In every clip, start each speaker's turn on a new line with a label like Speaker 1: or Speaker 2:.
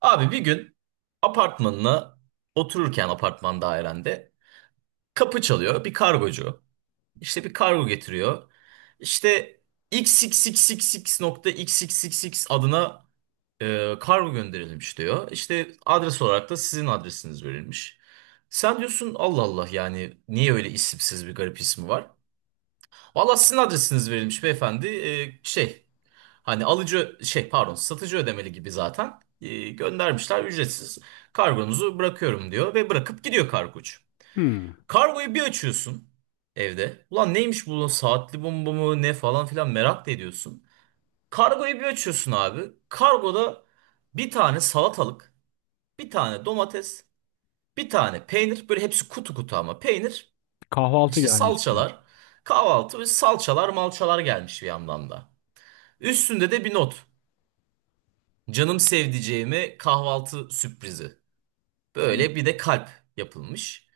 Speaker 1: Abi bir gün apartmanına otururken apartman dairende kapı çalıyor bir kargocu. İşte bir kargo getiriyor. İşte xxxxx.xxxx adına kargo gönderilmiş diyor. İşte adres olarak da sizin adresiniz verilmiş. Sen diyorsun Allah Allah yani niye öyle isimsiz bir garip ismi var? Valla sizin adresiniz verilmiş beyefendi. Hani alıcı şey pardon satıcı ödemeli gibi zaten. Göndermişler ücretsiz. Kargonuzu bırakıyorum diyor ve bırakıp gidiyor kargocu.
Speaker 2: Hmm,
Speaker 1: Kargoyu bir açıyorsun evde. Ulan neymiş bu, saatli bomba mı ne falan filan merak da ediyorsun. Kargoyu bir açıyorsun abi. Kargoda bir tane salatalık, bir tane domates, bir tane peynir. Böyle hepsi kutu kutu ama peynir.
Speaker 2: kahvaltı
Speaker 1: İşte
Speaker 2: gelmişti.
Speaker 1: salçalar, kahvaltı ve salçalar malçalar gelmiş bir yandan da. Üstünde de bir not. Canım sevdiceğime kahvaltı sürprizi. Böyle bir de kalp yapılmış.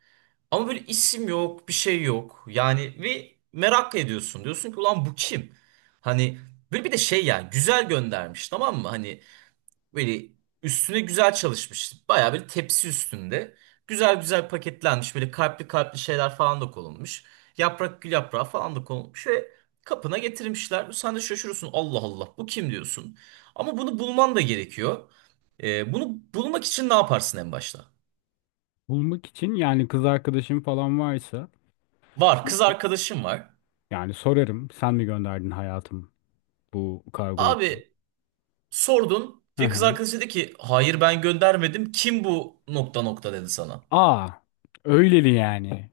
Speaker 1: Ama böyle isim yok, bir şey yok. Yani ve merak ediyorsun. Diyorsun ki ulan bu kim? Hani böyle bir de şey, yani güzel göndermiş, tamam mı? Hani böyle üstüne güzel çalışmış. Bayağı böyle tepsi üstünde. Güzel güzel paketlenmiş. Böyle kalpli kalpli şeyler falan da konulmuş. Yaprak, gül yaprağı falan da konulmuş ve kapına getirmişler. Sen de şaşırıyorsun. Allah Allah bu kim diyorsun. Ama bunu bulman da gerekiyor. Bunu bulmak için ne yaparsın en başta?
Speaker 2: Bulmak için yani kız arkadaşım falan varsa
Speaker 1: Var, kız arkadaşım var.
Speaker 2: yani sorarım. Sen mi gönderdin hayatım bu kargoyu?
Speaker 1: Abi sordun
Speaker 2: Hı
Speaker 1: ve kız
Speaker 2: hı.
Speaker 1: arkadaşı dedi ki hayır ben göndermedim. Kim bu nokta nokta dedi sana.
Speaker 2: Aa, öyleli yani.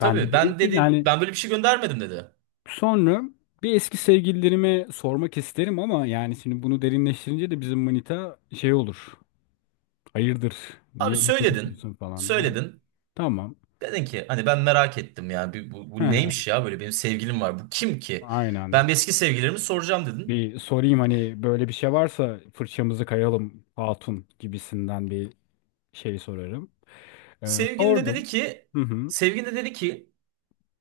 Speaker 2: Ben de derim
Speaker 1: ben
Speaker 2: ki
Speaker 1: dedi,
Speaker 2: yani
Speaker 1: ben böyle bir şey göndermedim dedi.
Speaker 2: sonra bir eski sevgililerime sormak isterim ama yani şimdi bunu derinleştirince de bizim manita şey olur. Hayırdır?
Speaker 1: Abi
Speaker 2: Niye mesaj
Speaker 1: söyledin.
Speaker 2: yapıyorsun falan. Yani
Speaker 1: Söyledin.
Speaker 2: tamam.
Speaker 1: Dedin ki hani ben merak ettim ya. Bir- Bu,
Speaker 2: Hı
Speaker 1: bu
Speaker 2: hı.
Speaker 1: neymiş ya, böyle benim sevgilim var. Bu kim ki?
Speaker 2: Aynen.
Speaker 1: Ben bir eski sevgililerimi soracağım dedin.
Speaker 2: Bir sorayım hani böyle bir şey varsa fırçamızı kayalım hatun gibisinden bir şeyi sorarım.
Speaker 1: Sevgilin de dedi
Speaker 2: Sordum.
Speaker 1: ki
Speaker 2: Hı hı.
Speaker 1: sevgilin de dedi ki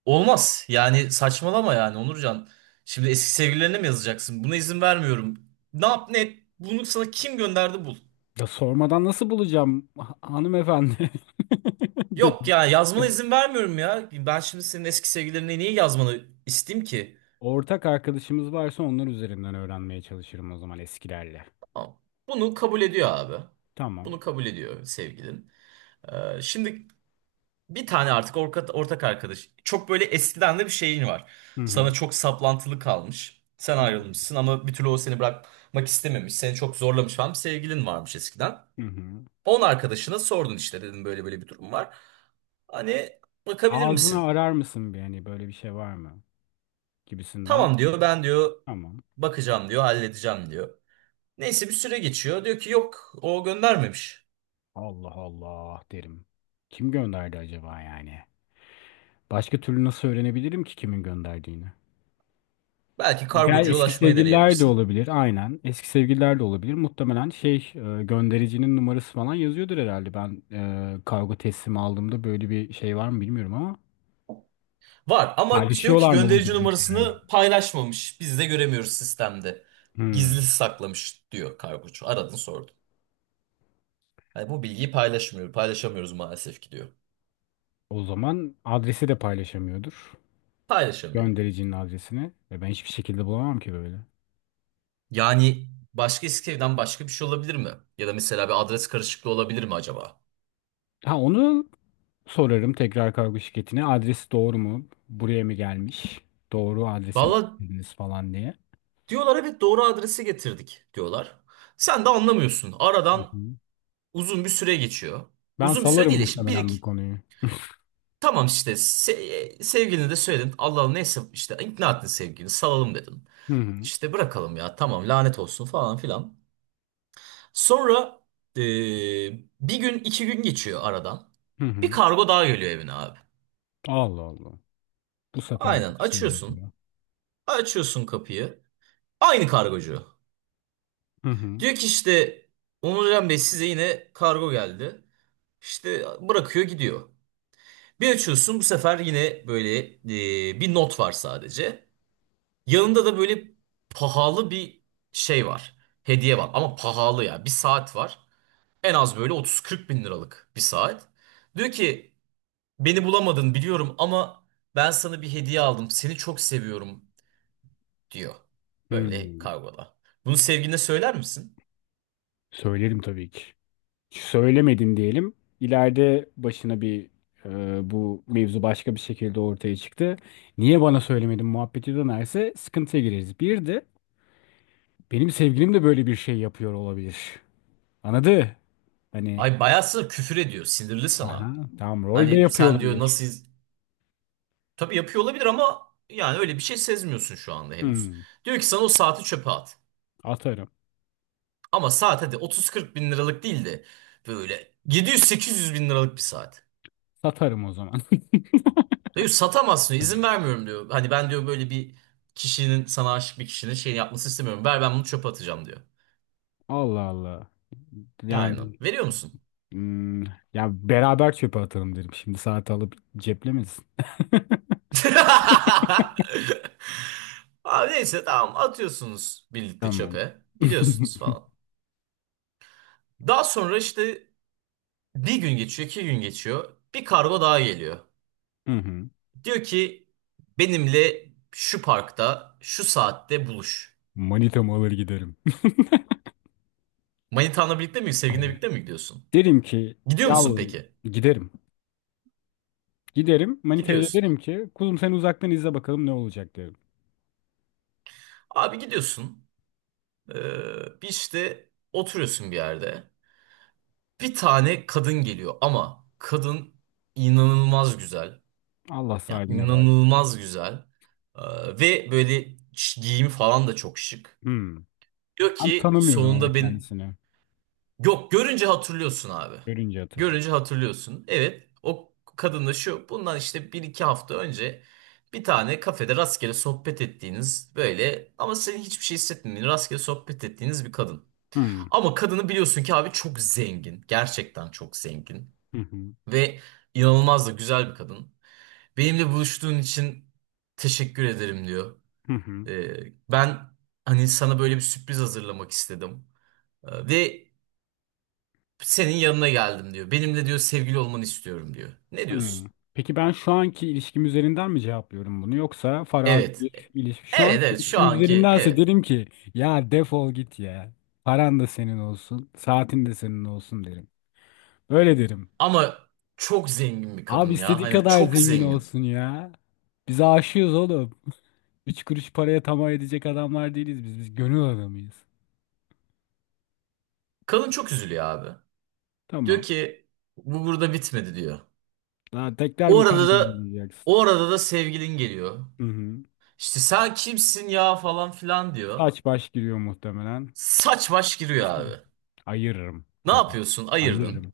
Speaker 1: olmaz. Yani saçmalama yani Onurcan. Şimdi eski sevgililerine mi yazacaksın? Buna izin vermiyorum. Ne yap ne et. Bunu sana kim gönderdi bul.
Speaker 2: Ya sormadan nasıl bulacağım hanımefendi
Speaker 1: Yok
Speaker 2: dedim.
Speaker 1: ya, yazmana izin vermiyorum ya. Ben şimdi senin eski sevgililerine niye yazmanı isteyeyim ki?
Speaker 2: Ortak arkadaşımız varsa onlar üzerinden öğrenmeye çalışırım o zaman eskilerle.
Speaker 1: Tamam. Bunu kabul ediyor abi.
Speaker 2: Tamam.
Speaker 1: Bunu kabul ediyor sevgilin. Şimdi bir tane artık ortak arkadaş. Çok böyle eskiden de bir şeyin var.
Speaker 2: Hı
Speaker 1: Sana
Speaker 2: hı.
Speaker 1: çok saplantılı kalmış. Sen
Speaker 2: Hı
Speaker 1: ayrılmışsın ama bir türlü o seni bırakmak istememiş. Seni çok zorlamış falan, bir sevgilin varmış eskiden.
Speaker 2: hı. Hı.
Speaker 1: Onun arkadaşına sordun, işte dedim böyle böyle bir durum var. Hani bakabilir
Speaker 2: Ağzını
Speaker 1: misin?
Speaker 2: arar mısın bir hani böyle bir şey var mı gibisinden.
Speaker 1: Tamam diyor, ben diyor
Speaker 2: Tamam.
Speaker 1: bakacağım diyor, halledeceğim diyor. Neyse bir süre geçiyor. Diyor ki yok, o göndermemiş.
Speaker 2: Allah Allah derim. Kim gönderdi acaba yani? Başka türlü nasıl öğrenebilirim ki kimin gönderdiğini?
Speaker 1: Belki
Speaker 2: Gel
Speaker 1: kargocuya
Speaker 2: eski
Speaker 1: ulaşmayı
Speaker 2: sevgililer de
Speaker 1: deneyebilirsin.
Speaker 2: olabilir aynen. Eski sevgililer de olabilir. Muhtemelen şey göndericinin numarası falan yazıyordur herhalde. Ben kargo teslimi aldığımda böyle bir şey var mı bilmiyorum ama
Speaker 1: Var ama işte diyor ki
Speaker 2: paylaşıyorlar mı bu
Speaker 1: gönderici
Speaker 2: bilgiyi yani?
Speaker 1: numarasını paylaşmamış. Biz de göremiyoruz sistemde. Gizli
Speaker 2: Hmm.
Speaker 1: saklamış diyor kargocu. Aradın sordun. Hani bu bilgiyi paylaşmıyor. Paylaşamıyoruz maalesef ki diyor.
Speaker 2: O zaman adresi de paylaşamıyordur.
Speaker 1: Paylaşamıyor.
Speaker 2: Göndericinin adresini. Ve ben hiçbir şekilde bulamam ki böyle.
Speaker 1: Yani başka, Eskişehir'den başka bir şey olabilir mi? Ya da mesela bir adres karışıklığı olabilir mi acaba?
Speaker 2: Ha onu sorarım tekrar kargo şirketine. Adresi doğru mu? Buraya mı gelmiş? Doğru adrese mi
Speaker 1: Valla
Speaker 2: verdiniz falan diye.
Speaker 1: diyorlar evet doğru adresi getirdik diyorlar. Sen de anlamıyorsun.
Speaker 2: Hı
Speaker 1: Aradan
Speaker 2: hı.
Speaker 1: uzun bir süre geçiyor.
Speaker 2: Ben
Speaker 1: Uzun bir süre
Speaker 2: salarım
Speaker 1: değil de işte 1
Speaker 2: muhtemelen bu konuyu.
Speaker 1: Tamam işte se sevgilini de söyledin. Allah Allah neyse, işte ikna ettin sevgilini, salalım dedin.
Speaker 2: Hı hı.
Speaker 1: İşte bırakalım ya, tamam, lanet olsun falan filan. Sonra e, bir gün iki gün geçiyor aradan.
Speaker 2: Hı
Speaker 1: Bir
Speaker 2: hı.
Speaker 1: kargo daha geliyor evine abi.
Speaker 2: Allah Allah. Bu sefer de
Speaker 1: Aynen
Speaker 2: çıkıyor
Speaker 1: açıyorsun.
Speaker 2: video.
Speaker 1: Açıyorsun kapıyı. Aynı kargocu.
Speaker 2: Hı hı.
Speaker 1: Diyor ki işte Onurcan Bey size yine kargo geldi. İşte bırakıyor gidiyor. Bir açıyorsun bu sefer yine böyle bir not var sadece. Yanında da böyle pahalı bir şey var. Hediye var ama pahalı ya. Bir saat var. En az böyle 30-40 bin liralık bir saat. Diyor ki beni bulamadın biliyorum ama ben sana bir hediye aldım. Seni çok seviyorum diyor.
Speaker 2: Hı.
Speaker 1: Böyle kavgada. Bunu sevgiline söyler misin?
Speaker 2: Söylerim tabii ki. Söylemedin diyelim. İleride başına bir bu mevzu başka bir şekilde ortaya çıktı. Niye bana söylemedin muhabbeti dönerse sıkıntıya gireriz. Bir de benim sevgilim de böyle bir şey yapıyor olabilir. Anladı? Hani
Speaker 1: Ay, bayağı sana küfür ediyor. Sinirli sana.
Speaker 2: aha, tamam rol de
Speaker 1: Hani
Speaker 2: yapıyor
Speaker 1: sen diyor
Speaker 2: olabilir.
Speaker 1: nasıl... Tabii yapıyor olabilir ama yani öyle bir şey sezmiyorsun şu anda henüz.
Speaker 2: Hı.
Speaker 1: Diyor ki sana o saati çöpe at.
Speaker 2: Atarım.
Speaker 1: Ama saat hadi 30-40 bin liralık değil de böyle 700-800 bin liralık bir saat.
Speaker 2: Satarım o zaman.
Speaker 1: Diyor satamazsın diyor, izin vermiyorum diyor. Hani ben diyor böyle bir kişinin, sana aşık bir kişinin şey yapmasını istemiyorum. Ver, ben bunu çöpe atacağım diyor.
Speaker 2: Allah Allah.
Speaker 1: Aynen.
Speaker 2: Yani
Speaker 1: Veriyor musun?
Speaker 2: hmm, ya beraber çöpe atalım derim. Şimdi saati alıp ceplemesin.
Speaker 1: Abi neyse tamam, atıyorsunuz birlikte
Speaker 2: Tamam.
Speaker 1: çöpe. Gidiyorsunuz falan. Daha sonra işte bir gün geçiyor, iki gün geçiyor. Bir kargo daha geliyor.
Speaker 2: Hı hı.
Speaker 1: Diyor ki benimle şu parkta şu saatte buluş.
Speaker 2: Manitamı alır giderim.
Speaker 1: Manitanla birlikte mi, sevgilinle birlikte mi gidiyorsun?
Speaker 2: Derim ki
Speaker 1: Gidiyor musun
Speaker 2: yavrum
Speaker 1: peki?
Speaker 2: giderim. Giderim. Manitaya da
Speaker 1: Gidiyorsun.
Speaker 2: derim ki kuzum sen uzaktan izle bakalım ne olacak derim.
Speaker 1: Abi gidiyorsun. Bir işte oturuyorsun bir yerde. Bir tane kadın geliyor ama kadın inanılmaz güzel.
Speaker 2: Allah
Speaker 1: Yani
Speaker 2: sahibine bağışlasın.
Speaker 1: inanılmaz güzel. Ve böyle giyimi falan da çok şık.
Speaker 2: Hmm.
Speaker 1: Diyor
Speaker 2: Ben
Speaker 1: ki
Speaker 2: tanımıyorum ama
Speaker 1: sonunda ben.
Speaker 2: kendisini.
Speaker 1: Yok, görünce hatırlıyorsun abi.
Speaker 2: Görünce hatırlıyorum.
Speaker 1: Görünce hatırlıyorsun. Evet, o kadınla şu bundan işte bir iki hafta önce bir tane kafede rastgele sohbet ettiğiniz, böyle ama senin hiçbir şey hissetmediğin rastgele sohbet ettiğiniz bir kadın.
Speaker 2: Hmm.
Speaker 1: Ama kadını biliyorsun ki abi çok zengin. Gerçekten çok zengin.
Speaker 2: Hı hı.
Speaker 1: Ve inanılmaz da güzel bir kadın. Benimle buluştuğun için teşekkür ederim diyor.
Speaker 2: Hı hı.
Speaker 1: Ben hani sana böyle bir sürpriz hazırlamak istedim. Ve senin yanına geldim diyor. Benimle diyor sevgili olmanı istiyorum diyor. Ne
Speaker 2: Hmm.
Speaker 1: diyorsun?
Speaker 2: Peki ben şu anki ilişkim üzerinden mi cevaplıyorum bunu yoksa farazi
Speaker 1: Evet.
Speaker 2: bir ilişki. Şu
Speaker 1: Evet
Speaker 2: anki
Speaker 1: evet, şu
Speaker 2: ilişkim
Speaker 1: anki,
Speaker 2: üzerindense
Speaker 1: evet.
Speaker 2: derim ki ya defol git ya. Paran da senin olsun, saatin de senin olsun derim. Öyle derim.
Speaker 1: Ama çok zengin bir
Speaker 2: Abi
Speaker 1: kadın ya.
Speaker 2: istediği
Speaker 1: Hani
Speaker 2: kadar
Speaker 1: çok
Speaker 2: zengin
Speaker 1: zengin.
Speaker 2: olsun ya. Biz aşığız oğlum. Üç kuruş paraya tamah edecek adamlar değiliz biz. Biz gönül adamıyız.
Speaker 1: Kadın çok üzülüyor abi. Diyor
Speaker 2: Tamam.
Speaker 1: ki bu burada bitmedi diyor.
Speaker 2: Daha tekrar
Speaker 1: O
Speaker 2: mı
Speaker 1: arada
Speaker 2: kankim
Speaker 1: da
Speaker 2: diyeceksin?
Speaker 1: o arada da sevgilin geliyor.
Speaker 2: Hı hı.
Speaker 1: İşte sen kimsin ya falan filan diyor.
Speaker 2: Saç baş giriyor muhtemelen.
Speaker 1: Saç baş giriyor abi.
Speaker 2: Ayırırım
Speaker 1: Ne
Speaker 2: tabii.
Speaker 1: yapıyorsun? Ayırdın.
Speaker 2: Ayırırım.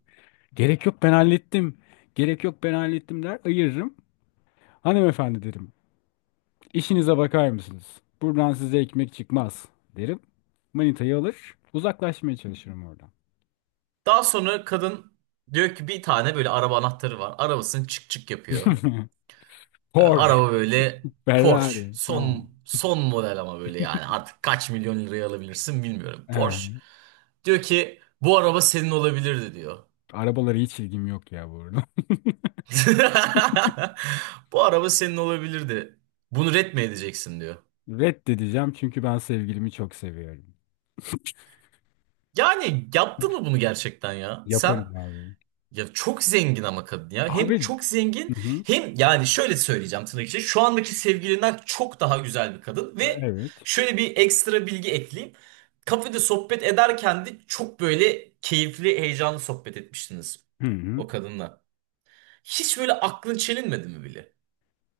Speaker 2: Gerek yok ben hallettim. Gerek yok ben hallettim der ayırırım. Hanımefendi derim. İşinize bakar mısınız? Buradan size ekmek çıkmaz derim. Manitayı alır. Uzaklaşmaya çalışırım oradan.
Speaker 1: Daha sonra kadın diyor ki bir tane böyle araba anahtarı var. Arabasını çık çık yapıyor.
Speaker 2: Porsche,
Speaker 1: Araba böyle Porsche.
Speaker 2: Ferrari. Ha.
Speaker 1: Son son model ama böyle yani. Artık kaç milyon liraya alabilirsin bilmiyorum. Porsche.
Speaker 2: Ha.
Speaker 1: Diyor ki bu araba senin olabilirdi diyor.
Speaker 2: Arabalara hiç ilgim yok ya bu arada.
Speaker 1: Bu araba senin olabilirdi. Bunu ret mi edeceksin diyor.
Speaker 2: Reddedeceğim çünkü ben sevgilimi çok seviyorum.
Speaker 1: Yani yaptı mı bunu gerçekten ya? Sen.
Speaker 2: Yaparım abi.
Speaker 1: Ya çok zengin ama kadın ya. Hem
Speaker 2: Abi.
Speaker 1: çok zengin
Speaker 2: Hı hı.
Speaker 1: hem, yani şöyle söyleyeceğim, tırnak içinde, şu andaki sevgilinden çok daha güzel bir kadın. Ve
Speaker 2: Evet.
Speaker 1: şöyle bir ekstra bilgi ekleyeyim. Kafede sohbet ederken de çok böyle keyifli, heyecanlı sohbet etmiştiniz
Speaker 2: Hı hı.
Speaker 1: o kadınla. Hiç böyle aklın çelinmedi mi bile?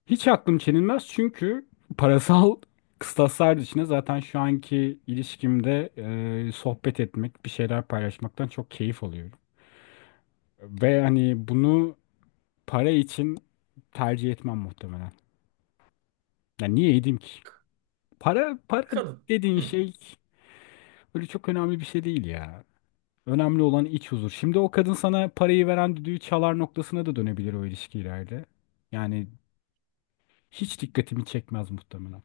Speaker 2: Hiç aklım çelinmez çünkü parasal kıstaslar dışında zaten şu anki ilişkimde sohbet etmek, bir şeyler paylaşmaktan çok keyif alıyorum. Ve hani bunu para için tercih etmem muhtemelen. Yani niye edeyim ki? Para
Speaker 1: Kadın.
Speaker 2: dediğin
Speaker 1: Hı.
Speaker 2: şey öyle çok önemli bir şey değil ya. Önemli olan iç huzur. Şimdi o kadın sana parayı veren düdüğü çalar noktasına da dönebilir o ilişki ileride. Yani hiç dikkatimi çekmez muhtemelen.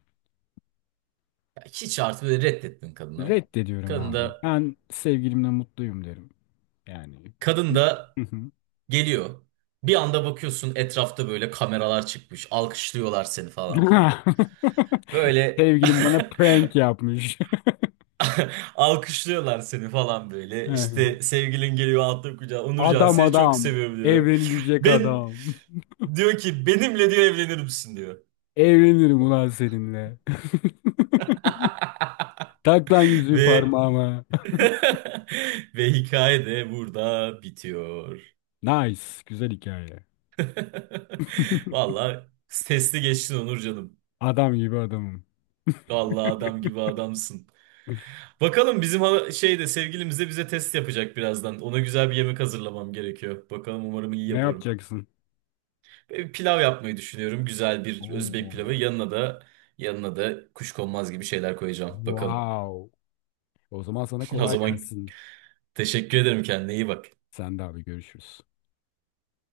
Speaker 1: Ya hiç, artık böyle reddettin kadını.
Speaker 2: Reddediyorum
Speaker 1: Kadın
Speaker 2: abi.
Speaker 1: da,
Speaker 2: Ben sevgilimle mutluyum derim. Yani.
Speaker 1: kadın da
Speaker 2: Hı hı.
Speaker 1: geliyor. Bir anda bakıyorsun etrafta böyle kameralar çıkmış. Alkışlıyorlar seni falan filan. Böyle
Speaker 2: Sevgilim bana prank yapmış.
Speaker 1: alkışlıyorlar seni falan böyle.
Speaker 2: Hı hı.
Speaker 1: İşte sevgilin geliyor altın kucağa. Onurcan
Speaker 2: Adam
Speaker 1: seni çok
Speaker 2: adam.
Speaker 1: seviyorum diyor.
Speaker 2: Evlenilecek
Speaker 1: Ben
Speaker 2: adam.
Speaker 1: diyor ki benimle diyor evlenir misin diyor.
Speaker 2: Evlenirim ulan seninle. Tak lan yüzüğü
Speaker 1: Ve
Speaker 2: parmağıma.
Speaker 1: ve hikaye de burada bitiyor.
Speaker 2: Nice. Güzel hikaye.
Speaker 1: Vallahi testi geçtin Onur.
Speaker 2: Adam gibi adamım.
Speaker 1: Vallahi adam gibi adamsın. Bakalım bizim şeyde sevgilimiz de bize test yapacak birazdan. Ona güzel bir yemek hazırlamam gerekiyor. Bakalım umarım iyi
Speaker 2: Ne
Speaker 1: yaparım.
Speaker 2: yapacaksın?
Speaker 1: Pilav yapmayı düşünüyorum. Güzel bir Özbek pilavı.
Speaker 2: Oo.
Speaker 1: Yanına da kuşkonmaz gibi şeyler koyacağım. Bakalım.
Speaker 2: Wow. O zaman sana
Speaker 1: O
Speaker 2: kolay
Speaker 1: zaman
Speaker 2: gelsin.
Speaker 1: teşekkür ederim. Kendine iyi bak.
Speaker 2: Sen de abi görüşürüz.